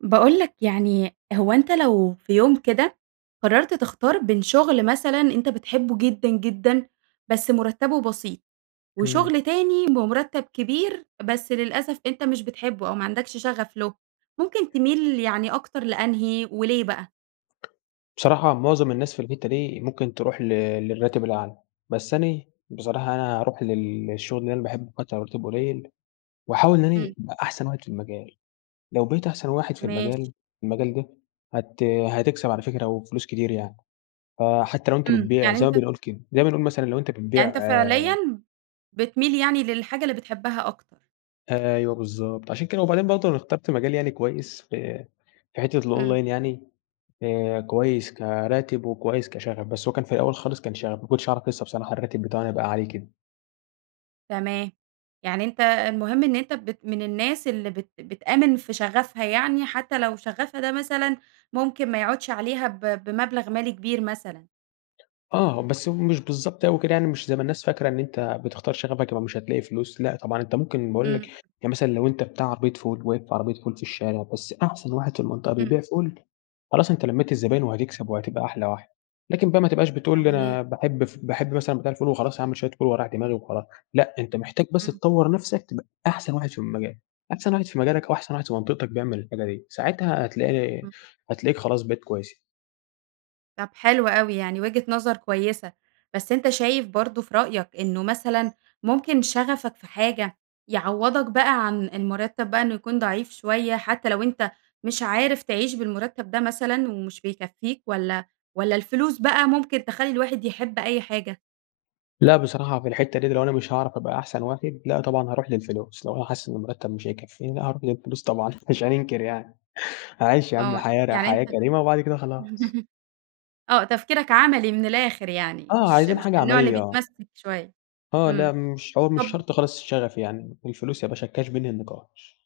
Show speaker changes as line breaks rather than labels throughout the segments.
باقول لَك يعني هو أنتَ لو في يوم كده، قررت تختار بين شغل مثلًا أنتَ بتحبه جدًا جدًا بس مرتبه بسيط،
امم.
وشغل تاني بمرتب كبير، بس للأسف أنتَ مش بتحبه أو ما عندكش شغف له، ممكن تميل يعني أكتر لأنهي وليه بقى؟
بصراحة معظم الناس في الحتة دي ممكن تروح ل للراتب الأعلى. بس أنا بصراحة أنا أروح لل للشغل اللي أنا باحبه حتى لو مرتبه قليل، وأحاول إن أنا
امم.
ابقى أحسن واحد في المجال. لو بقيت أحسن واحد في
ماشي.
المجال في المجال ده هت هتكسب على فكرة وفلوس كتير يعني فحتى لو أنتَ
امم
بتبيع
يعني
زي ما
أنتَ
بنقول كده زي ما نقول مثلًا لو أنت
يعني
بتبيع
أنتَ فعليًا، بتميل يعني للحاجة اللي بتحبها أكتر؟
أيوه بالضبط عشان كده، وبعدين برضه أنا اخترت مجال يعني كويس في في حتة
امم.
الonline يعني آآ كويس كراتب، وكويس كشغف، بس هو كان في الأول خالص كان شغف ما كنتش أعرف لسه بصراحة الراتب بتاعه هيبقى عالي كده.
تمام يعني أنتَ المهم إن أنتَ بت من الناس اللي بت بتآمن في شغفها، يعني حتى لو شغفها ده مثلًا، ممكن ما يعودش عليها ب بمبلغ مالي كبير مثلًا؟
آه بس هو مش بالضبط أوي كده يعني مش زي ما الناس فاكرة، إن أنتَ بتختار شغفك يبقي مش هتلاقي فلوس لأ طبعًا أنت ممكن باقول
امم،
لَك
امم.
يعني مثلًا لو أنتَ بتاع عربية فول، واقف في عربية فول في الشارع بس أحسن واحد في المنطقة
امم.
بيبيع فول، خلاص أنتَ لميت الزباين وهتكسب وهتبقى أحلى واحد. لكن بقى ما تبقاش بتقول
صحيح.
أنا باحب ف باحب مثلًا بتاع الفول وخلاص هاعمل شوية فول واريّح دماغي وخلاص، لأ، أنت محتاج بس
امم.
تطور نفسك تبقى أحسن واحد في المجال، أحسن واحد في مجالك أو أحسن واحد في منطقتك بيعمل الحاجة دي، ساعتها هتلاقي
امم.
هتلاقيك خلاص بقيت كويس.
طب حلو أوي يعني وجهة نظر كويسة، بس أنتَ شايف برضه في رأيك إنه مثلًا ممكن شغفك في حاجة، يعوّضك بقى عن المرتب بقى إنه يكون ضعيف شوية، حتى لو أنتَ مش عارف تعيش بالمرتب ده مثلًا، ومش بيكفيك، والّا والّا الفلوس بقى ممكن تخلي الواحد يحب أي حاجة؟
لأ، بصراحة في الحتة دِيَّة لو أنا مش هاعرف أبقى أحسن واحد لأ، طبعًا هاروح للفلوس، لو أنا حاسس إن المرتب مش هيكفيني، لأ، هاروح للفلوس طبعًا مش هاننكر يعني هاعيش يا عم
آه،
حياة ر
يعني أنتَ
حياة كريمة وبعد كده خلاص.
آه تفكيرك عملي من الآخر يعني
آه،
مش
عايزين
مش
حاجة
من النوع اللي
عملية، آه.
بيتمسك شوية
آه، لأ،
امم
مش حوار مش
طب
شرط خالص الشغف يعني الفلوس يباشا الcash بينهي النقاش.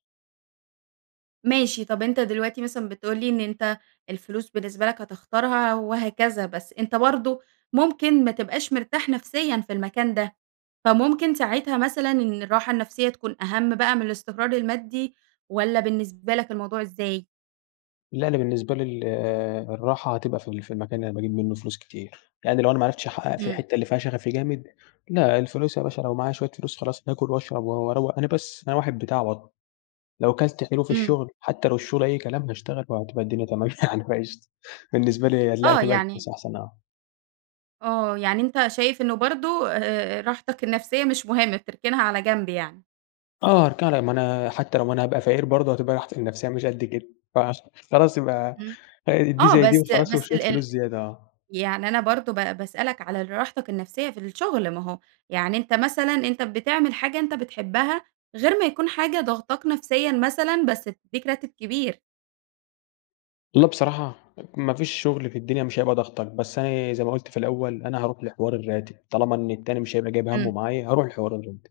ماشي طب أنتَ دلوقتي مثلًا بتقول لي إن أنتَ الفلوس بالنسبة لَك هتختارها وهكذا، بس أنتَ برضو ممكن ما تبقاش مرتاح نفسيًا في المكان ده، فممكن ساعتها مثلًا إن الراحة النفسية تكون أهم بقى من الاستقرار المادي، والّا بالنسبة لَك الموضوع إزاي؟
لأ أنا بالنسبة لي ال الراحة هتبقى في ال في المكان اللي أنا باجيب منه فلوس كتير، يعني لو أنا ما عرفتش احقق في
امم.
الحتة اللي فيها شغفي جامد، لأ الفلوس يا باشا لو معايا شوية فلوس خلاص هاكل وأشرب و وأروَّق أنا بس أنا واحد بتاع بطنه، لو كلت حلو في
امم.
الشغل حتى لو الشغل أي كلام هاشتغل وهتبقى الدنيا تمام يعني فقشطة، بالنسبة لي لأ
آه
هتبقى
يعني
الفلوس أحسن آه.
آه يعني أنتَ شايف إنه برضو آآ راحتك النفسية مش مهمة بتركنها على جنب يعني؟
آه هاركنها على ما أنا حتي لو أنا هابقى فقير برضو هتبقى راحتي النفسية مش قد كده. فعش خلاص يبقى
امم،
آآ دي
آه،
زي دي
بس
وخلاص
بس
وشوية
ال
فلوس زيادة آه.
يعني أنا برضو با باسألك على ال راحتك النفسية في الشغل، ما هو يعني أنتَ مثلًا أنتَ بتعمل حاجة أنتَ بتحبها غير ما يكون حاجة ضاغطاك نفسيًا مثلًا، بس بتدِّيك راتب كبير.
والله بصراحة، ما فيش شغل في الدنيا مش هيبقى ضاغطك، بس أنا زي ما قلت في الأول أنا هاروح لحوار الراتب، طالما إن التاني مش هيبقى جايب همه
امم.
معايا هاروح لحوار الراتب.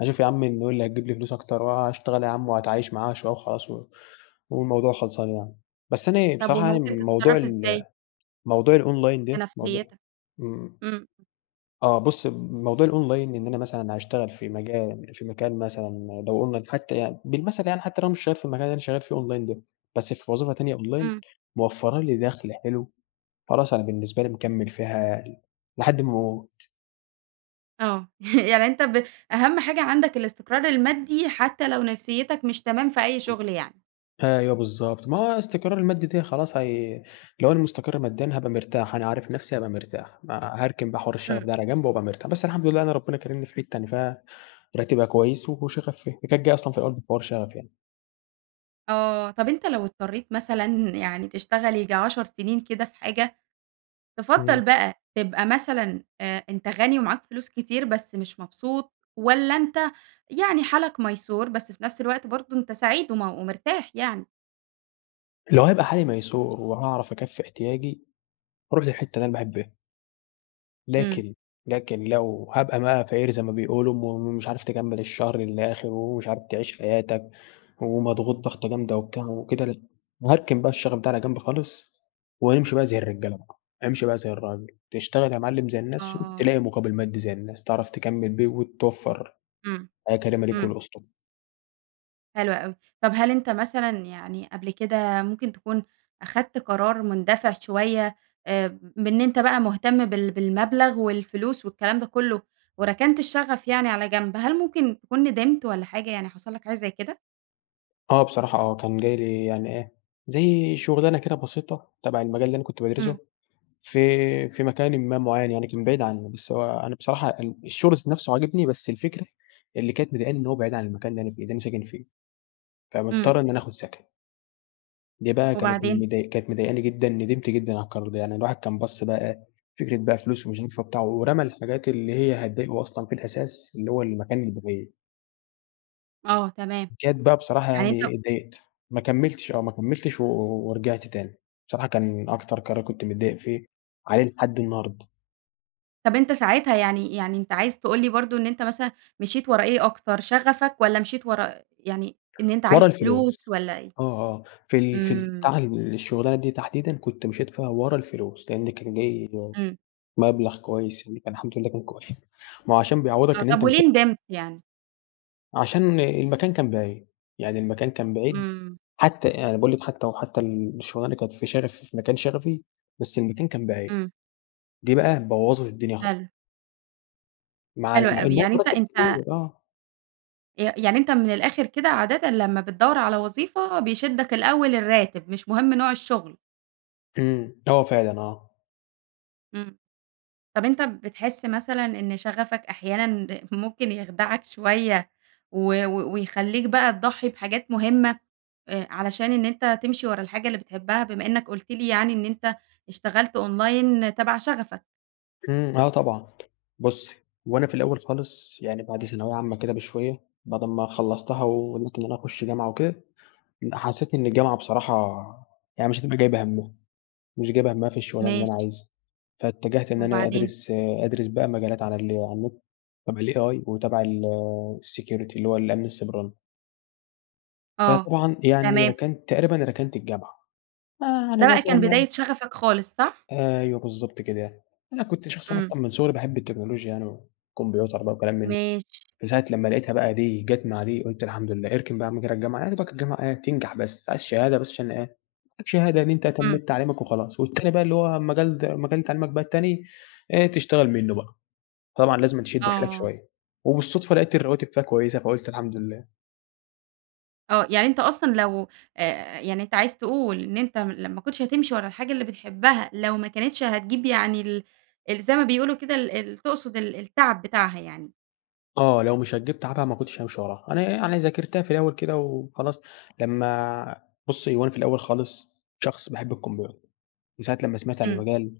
هاشوف يا عمي انهون اللي هيجيب لي فلوس أكتر وهاشتغل يا عم وهاتعايش معاها شوية وخلاص و والموضوع خلصان يعني. بس أنا
طب
بصراحة يعني
وممكن
موضوع
تتصرف
ال
إزاي؟
موضوع الonline
في
ده موضو
نفسيتك.
امم،
امم.
آه بُصي، موضوع الonline إن أنا مثلًا هاشتغل في مجال في مكان مثلًا لو قلنا حتى يعني بالمثل يعني حتى لو أنا مش شغال في المكان اللي أنا شغال فيه online ده، بس في وظيفة تانية online
امم.
موفرَّة لي دخل حلو، خلاص أنا بالنسبة لي مكمل فيها لحد ما أموت.
آه يعني أنتَ ب أهم حاجة عندك الاستقرار المادي حتى لو نفسيتك مش تمام في أي شغل يعني؟
[unintelligible] أيوه بالضبط ما هو الاستقرار المادي دي خلاص هي لو أنا مستقر ماديًا هابقى مرتاح، أنا عارف نفسي هابقى مرتاح. ما هاركن بقى حوار الشغف
امم.
ده على جنب وأبقى مرتا بس الحمد لله أنا ربنا كارمني في حتة أنا فيها راتبها كويس وشغفي فيها. هي كانت جاية أصلًا في الأول في حوار شغفي يعني.
آه طب أنتَ لو اضطريت مثلًا يعني تشتغل ييجي 10 سنين كده في حاجة، تفضّل
امم.
بقى تبقى مثلًا آآ أنتَ غني ومعاك فلوس كتير بس مش مبسوط، والّا أنتَ يعني حالك ميسور بس في نفس الوقت برضو أنتَ سعيد وم ومرتاح يعني؟
لو هيبقى حالي ميسور، وهاعرف أكفِّي احتياجي هاروح للحتة اللي أنا باحبها.
امم.
لكن لكن لو هابقى بقى فقير زي ما بيقولوا، ومش عارف تكمل الشهر للآخر، ومش عارف تعيش حياتَك، ومضغوط ضغطة جامدة وبتاع وكده، ل هاركن بقى الشغف ده على جنب خالص، وامشي بقى زي الرجالة بقى. امشي بقى زي الراجل تشتغل يا معلم زي الناس
آه،
ش عشان
آه.
تلاقي مقابل مادي زي الناس، تعرف تكمِّل بيه وتوفَّر
امم.
حياة كريمة ليك
امم.
ولأسرتك.
حلو أوي، طب هل أنتَ مثلًا يعني قبل كده ممكن تكون أخدت قرار مندفع شوية آآ، بإن أنتَ بقى مهتم بال بالمبلغ والفلوس والكلام ده كله، وركنت الشغف يعني على جنب؟ هل ممكن تكون ندمت والّا حاجة يعني حصل لَك حاجة زي كده؟
آه بصراحة آه، كان جاي لي يعني إيه، زي شغلانة كده بسيطة تبع المجال اللي أنا كنت
امم.
بادرسه، في في مكانٍ ما معين يعني، كان بعيد عني بس هو أنا بصراحة ال الشغل ذات نفسه عاجبني بس الفكرة اللي كانت مضايقاني، إن هو بعيد عن المكان اللي أنا فيه اللي أنا ساكن فيه،
امم.
فمضطر إن أنا أخد سكن. دي بقى كانت
وبعدين؟
مضا مضايقاني جدًا ندمت جدًا على القرار ده، يعني الواحد كان بَص بقى إيه فكرة بقى فلوس ومش هينفع وبتاع ورمى الحاجات اللي هي هتضايقه أصلًا في الأساس اللي هو المكان البعيد.
آه تمام.
جت بقى بصراحة
يعني أنت
يعني اتضايقت. ما كملتش آه ما كملتش، و ورجعت تاني. بصراحة كان أكتر قرار كنت متضايق فيه وعليه لحد النهارد.
طب أنتَ ساعتها يعني يعني أنتَ عايز تقول لي برضو إن أنتَ مثلًا مشيت ورا إيه أكتر؟ شغفك والّا مشيت ورا، يعني إن أنتَ
ورا
عايز
الفلوس.
فلوس والّا إيه؟
آه آه. في ال في
امم.
البتاعة الشغلانة دي تحديدًا كنت مشيت فيها ورا الفلوس، لأن كان جاي
امم.
مبلغ كويس يعني الحمد لله كان كوي ما هو عشان
آه
بيعوضك إن
طب
أنتَ مسا
وليه ندمت يعني؟
عشان المكان كان بعيد. يعني المكان كان بعيد
امم.
حتّى أنا باقول لِك حتى وحتى الشغلانة اللي كانت في شغف في مكان شغفي، بس المكان كان بعيد.
امم.
دي بقى بوَّظت الدنيا خا
حلو.
مع
حلو
مع
أوي.
إنها
يعني أنتَ
المرتب
أنتَ
كتير آه.
ي يعني أنتَ من الآخر كده عادةً لمّا بتدوَّر على وظيفة، بيشدك الأول الراتب مش مهم نوع الشغل؟
امم. آه فعلًا آه.
امم. طب أنتَ بتحس مثلًا إن شغفك أحيانًا ممكن يخدعك شويّة؟ و و ويخليك بقى تضحي بحاجات مهمة، آآ، علشان إن أنتَ تمشي ورا الحاجة اللي بتحبها بما إنك قلت لي يعني إن أنتَ اشتغلت online تَبَع شغفك؟
إمم، آه، طبعًا بُصّي، هو أنا في الأوّل خالص يعني بعد ثانوية عامة كده بشوية، بعد أما خلصتها وقدرت إن أنا أخش جامعة وكده، ال حسّيت إن الجامعة بصراحة، يعني مش هتبقى جايبة هَمّها مش جايبة هَمّها في الشغلانة اللي أنا
ماشي.
عايزها. فاتجهت إن أنا
وبعدين.
أدرس أدرس بقى مجالات على ال على النت تبع الAI وتبع الsecurity اللي هو الأمن السيبراني.
آه،
فطبعًا يعني
تمام.
ركنت تقريبًا ركنت الجامعة آآ،
ده
يعني
بقى كان
مثلًا
بداية شغفك خالص صح؟
أيوه بالضبط كده، أنا كنت شخص
إمم.
أصلًا من صغري باحب التكنولوجيا يعني والكمبيوتر بقى وكلام من ده،
ماشي.
من ساعة لمّا لاقيتها بقى دي جت مع دي قلت الحمد لله، اركن بقى يا عم كده الجامعة، يا دوبك الجامعة إيه تنجح بس أنت عايز شهادة بس عشان إيه يبقى معاك شهادة إن أنت
إمم.
تميت تعليمك وخلاص والتاني بقى اللي هو المجال د مجال تعليمك بقى التاني، إيه تشتغل منّه بقى. طبعًا لازمًا تشد حيلك
آه.
شويّة، وبالصدفة لاقيت الرواتب فيها كويّسة فقُلت الحمد لله.
آه، يعني أنت أصلًا لو أ يعني أنت عايز تقول إن أنت م لو ما كنتش هتمشي ورا الحاجة اللي بتحبها، لو ما كانتش هتجيب يعني ال ال زي ما بيقولوا كده ال ال تقصد ال التعب بتاعها يعني.
آه، لو مش هتجيب تعبها ما كنتش هامشي وراها. أنا يعني ذاكرتها في الأوّل كده وخلاص لمّا بُصّي هو أنا في الأوّل خالص شخص باحب الكمبيوتر، من ساعة لمّا سمعت عن
امم.
المجال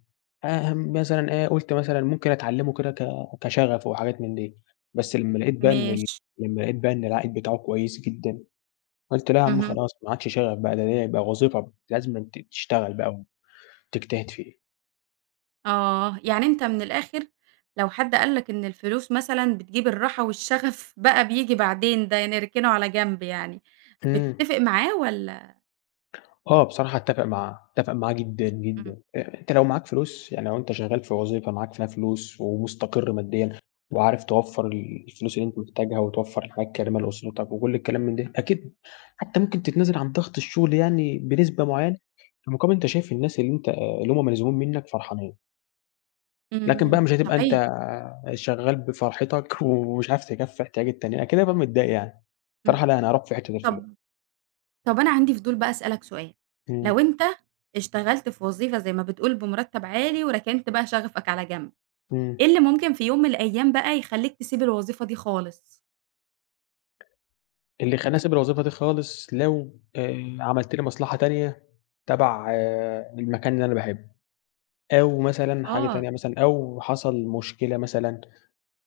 آآ، مثلًا إيه قلت مثلًا ممكن أتعلمه كده ك كشغف وحاجات من دي، بس لمّا لاقيت بقى إن ال
ماشي.
لمّا لاقيت بقى إن العائد بتاعه كويّس جدًا قلت لا يا عم
اهم.
خلاص ما عادش شغف بقى ده، ده ديّة بقى وظيفة لازمًا تشتغل بقى وتجتهد فيه.
آه، يعني أنت من الآخر لو حد قال لك إن الفلوس مثلًا بتجيب الراحة والشغف بقى بييجي بعدين، ده نركنه على جنب يعني،
إمم.
بتتفق معاه والّا؟
آه، بصراحة أتفق معاه، أتفق معاه جدًا،
امم.
جدًا، أ أنت لو معاك فلوس يعني لو أنت شغّال في وظيفة معاك فيها فلوس، ومستقر ماديًا، وعارف توفر ال الفلوس اللي أنت محتاجها وتوفر الحياة الكريمة لأسرتك وكل الكلام من ده أكيد حتّى ممكن تتنازل عن ضغط الشغل يعني بنسبة معيّنة، مقابل أنت شايف الناس اللي أنت اللي هم ملزومين منّك فرحانين. لكن بقى
امم،
مش هتبقى أنت
صحيح.
آآ، شغّال بفرحتك، ومش عارف تكفي احتياج التاني، أكيد هابقى متضايق يعني.
امم،
صراحة لا أنا هاروح في حتّة الفلوس.
طب طب أنا عندي فضول بقى أسألك سؤال، لو
إمم.
أنت اشتغلت في وظيفة زي ما بتقول بمرتب عالي وركنت بقى شغفك على جنب،
إمم.
إيه اللي ممكن في يوم من الأيّام بقى يخليك تسيب الوظيفة دي خالص؟
اللي خلّاني أسيب الوظيفة دي خالص، لو آآ، عملت لي مصلحة تانية تبع المكان اللي أنا باحبه. أو مثلًا حاجة
آه.
تانية مثلًا، أو حصل مشكلة مثلًا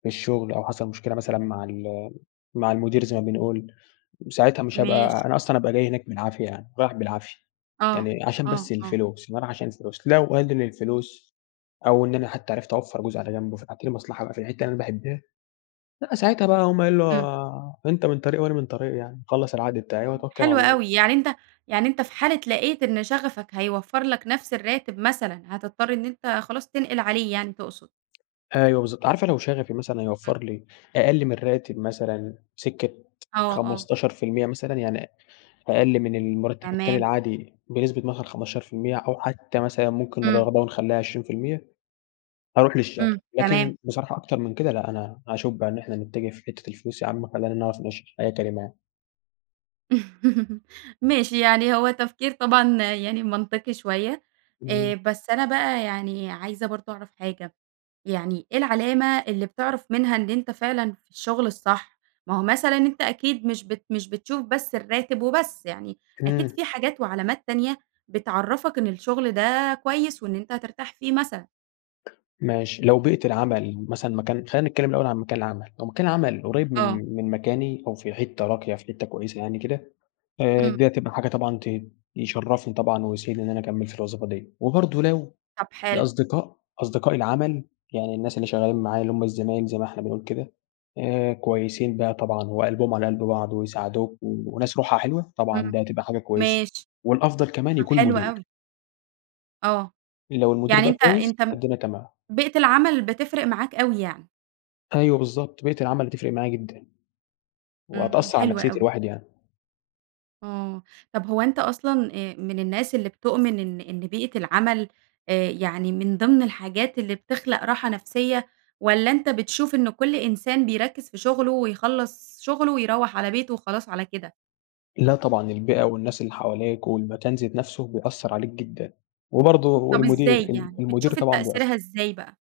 في الشغل، أو حصل مشكلة مثلًا مع ال مع المدير زي ما بنقول، ساعتها مش
ماشي.
هابقى أنا أصلًا هابقى جاي هناك بالعافية يعني، رايح بالعافية،
آه،
يعني عشان
آه،
بس
آه.
الفلوس بابقي رايح عشان الفلوس لو قَلّل الفلوس أو إن أنا حتى عرفت أوْفَّر جزء على جنب، وفتحت لي مصلحة في الحتة اللي أنا باحبها؟ لأ، ساعتها بقى هاقوم قايل
إمم.
له أنتَ من طريق وأنا من طريق يعني، اخلص العقد بتاعي
إمم،
وأتوكل على
حلو
الله.
أوي يعني أنتَ يعني أنتَ في حالة لاقيت إن شغفك هيوفر لك نفس الراتب مثلًا، هتضطر إن أنت خلاص تنقل عليه يعني تقصد؟
أيوه، بالضبط عارفة لو شغفي مثلًا
إمم.
هيوفر لي أقل من الراتب مثلًا، سِكة
آه، آه.
15% مثلًا، يعني أ أقل من المرتب التاني
تمام.
العادي بنسبة مثلًا 15% أو حتى مثلًا ممكن نر
إمم.
قربها ونخلّيها 20%، هاروح للشغف،
إمم،
لكن
تمام.
بصراحة أكتر من كده لأ، أنا هاشوف بقي إن إحنا نتجه في حتة الفلوس يا عم خلينا نعرف نعيش حياة كريمة يعني.
ماشي يعني هو تفكير طبعًا يعني منطقي شوية، آآ،
إمم.
بس أنا بقى يعني عايزة برضه أعرف حاجة، يعني إيه العلامة اللي بتعرف منها إن أنت فعلًا في الشغل الصح؟ ما هو مثلًا أنت أكيد مش بت مش بتشوف بس الراتب وبس يعني، أكيد
إمم.
في حاجات وعلامات تانية بتعَرّفك إن الشغل ده كويس وإن أنت هترتاح فيه مثلًا؟
ماشي لو بيئة العمل مثلًا مكان خلّينا نتكلم الأول عن مكان العمل، لو مكان العمل قريب
آه.
من من مكاني أو في حتة راقية في حتة كويسة يعني كده، آآ
إمم.
دي هتبقى حاجة طبعًا ت يشرّفني طبعًا ويسعدني إني أنا أكمل في الوظيفة دي، وبرضه لو
طب حلو.
الأصدقاء أصدقاء العمل يعني الناس اللي شغالين معايا اللي هُم الزمايل زي ما إحنا بنقول كده آآ، كويسين بقى طبعًا وقلبهم على قلب بعض، ويساعدوك، وناس روحها حلوة، طبعًا
إمم،
ده تبقى حاجة كويسة
ماشي،
والأفضل كمان
طب
يكون
حلو
المدير.
أوي. آه،
لو المدير
يعني
بقى
أنت
كويس،
أنت
فالدنيا تمام.
بيئة العمل بتفرق معاك أوي يعني؟
أيوه بالضبط بيئة العمل بتفرق معايا جدًا.
إمم
وهتأثر على
حلو
نَفسيّة
أوي.
الواحد يعني.
آه طب هو أنتَ أصلًا، آآ، من الناس اللي بتؤمن إن إن بيئة العمل آآ يعني من ضمن الحاجات اللي بتخلق راحة نفسية؟ والّا أنتَ بتشوف إنه كل إنسان بيركز في شغله ويخلص شغله ويروح على بيته وخلاص على كده؟
لا طبعًا البيئة والناس اللي حواليك والمكان ذات نفسه بيأثر عليك جدًا، وبرضه
طب
والمدير
إزاي
ال
يعني
المدير
بتشوف ال
طبعًا بيأثر.
تأثيرها إزاي بقى؟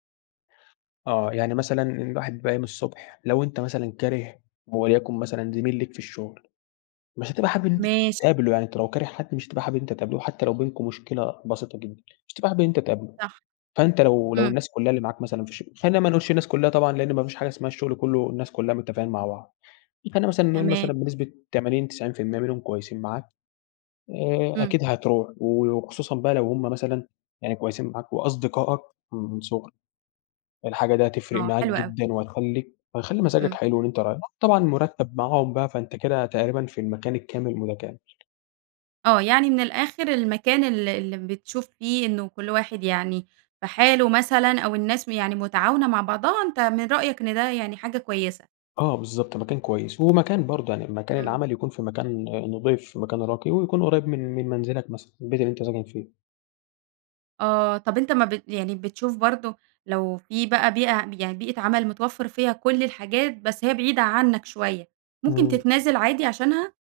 اه يعني مثلًا الواحد بيبقي قايم الصبح لو أنتَ مثلًا كاره وليكن مثلًا زميل ليك في الشغل، مش هتبقى حابب أن أنتَ
ماشي.
تقابله يعني أنتَ لو كاره حد مش هتبقى حابب إن أنتَ تقابله، وحتى لو بينكم مشكلة بسيطة جدًا، مش هتبقى حابب إن أنتَ تقابله،
صح
فأنتَ لو لو
امم.
الناس كلها اللي معاك مثلًا في الشغ خلينا ما نقولش الناس كلها طبعًا لأن ما فيش حاجة اسمها الشغل كله الناس كلها متفقين مع بعض، فخلينا مثلًا نقول مثلًا
تمام.
بنسبة 80، 90% منهم كويسين معاك، آآ
امم.
أكيد هتروح و وخصوصًا بقى لو هم مثلًا يعني كويسين معاك وأصدقائك من صغرك، الحاجة دي هتفرق
آه
معاك
حلو أوي.
جدًا، وهتخليك وهتخلي مزاجك
امم.
حلو وأنتَ رايح، طبعًا المرتب معاهم بقى فأنتَ كده تقريبًا في المكان الكامل المتكامل.
آه يعني من الآخر المكان ال اللي بتشوف فيه إن كل واحد يعني في حاله مثلًا أو الناس م يعني متعاونة مع بعضها أنتَ من رأيك إن ده يعني حاجة كويسة؟
آه بالضبط مكان كويس. ومكان برضه يعني مكان
امم.
العمل يكون في مكان نضيف، في مكان راقي ويكون قريب من من منزلك مثلًا، البيت اللي أنت ساكن فيه.
آه طب أنتَ ما بت يعني بتشوف برضه لو في بقى بيئة يعني بيئة عمل متوفَّر فيها كل الحاجات بس هي بعيدة عنك شوية، ممكن
امم.
تتنازل عادي عشانها؟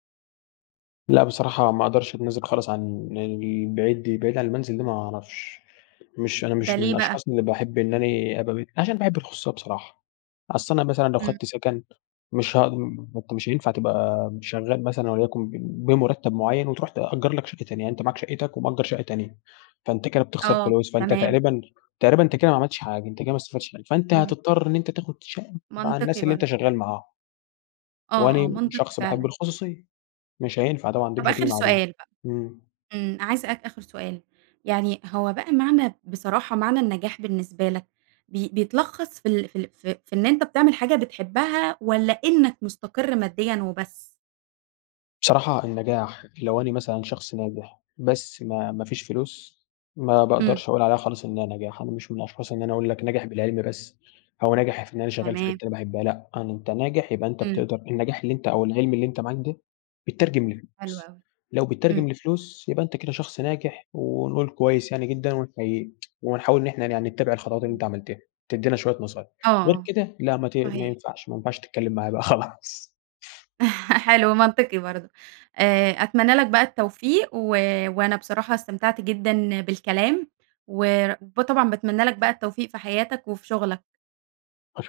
لأ بصراحة ما اقدرش اتنازل خالص عن البعيد دي، البعيد عن المنزل دي ما اعرفش. مش أنا
ده
مش من
ليه بقى؟
الأشخاص اللي باحب إن أنا أبقى بت عشان باحب الخصوصية بصراحة. أصل أنا مثلًا لو
امم.
خدت سكن مش هاقد ما أنتَ مش هينفع تبقى شغال مثلًا وليكُن بم بمرتب معيّن وتروّح تأجر لَك شقة تانية، يعني أنتَ معاك شقتك ومأجر شقة تانية. فأنتَ كده بتخسر
آه
فلوس، فأنتَ
تمام.
تقريبًا تقريبًا أنتَ كده ما عملتش حاجة، أنتَ كده ما استفدتش حاجة، فأنتَ
امم.
هتضطر إن أنتَ تاخد شقة مع
منطقي
الناس اللي أنتَ
برضه.
شغال معاهم.
آه، آه
وأنا
منطقي
شخص باحب
فعلًا.
الخصوصية، مش هينفع طبعًا دي
طب
مش هتيجي
آخر
مع دي.
سؤال بقى
امم.
امم، عايزة أسألك آخر سؤال، يعني هو بقى معنى بصراحة معنى النجاح بالنسبة لك بي بيتلخص في ال في ال في في إن أنتَ بتعمل حاجة بتحبها والّا إنك مستقر ماديًا وبس؟
بصراحة النجاح لو أنا مثلًا شخص ناجح بس ما ما فيش فلوس، ما
امم.
باقدرش أقول عليها خالص إنها نجاح، أنا مش من الأشخاص إن أنا أقول لَك ناجح بالعلم بس، أو ناجح في إن أنا شغال في حتة
تمام.
أنا باحبها لأ، أن أنتَ ناجح يبقى أنتَ
امم.
بتقدر النجاح اللي أنتَ أو العلم اللي أنتَ معاك ده بيتترجم
حلو
لفلوس،
أوي،
لو
امم.
بيتترجم لفلوس يبقى أنتَ كده شخص ناجح، ونقول كويس يعني جدًا ونحَييك، ونحاول إن إحنا ن يعني نتَّبع الخطوات اللي
امم.
أنتَ عملتها، تدّينا شوية نصايح. غير
آه
كده لا ما ت ما
صحيح.
ينفعش، ما ينفعش تتكلم معايا بقى خلاص
حلو منطقي برضه آآ أتمنى لَك بقى التوفيق و وأنا بصراحة استمتعت جدًا بالكلام. وب طبعًا باتمنى لك بقى التوفيق في حياتك وفي شغلك.
أش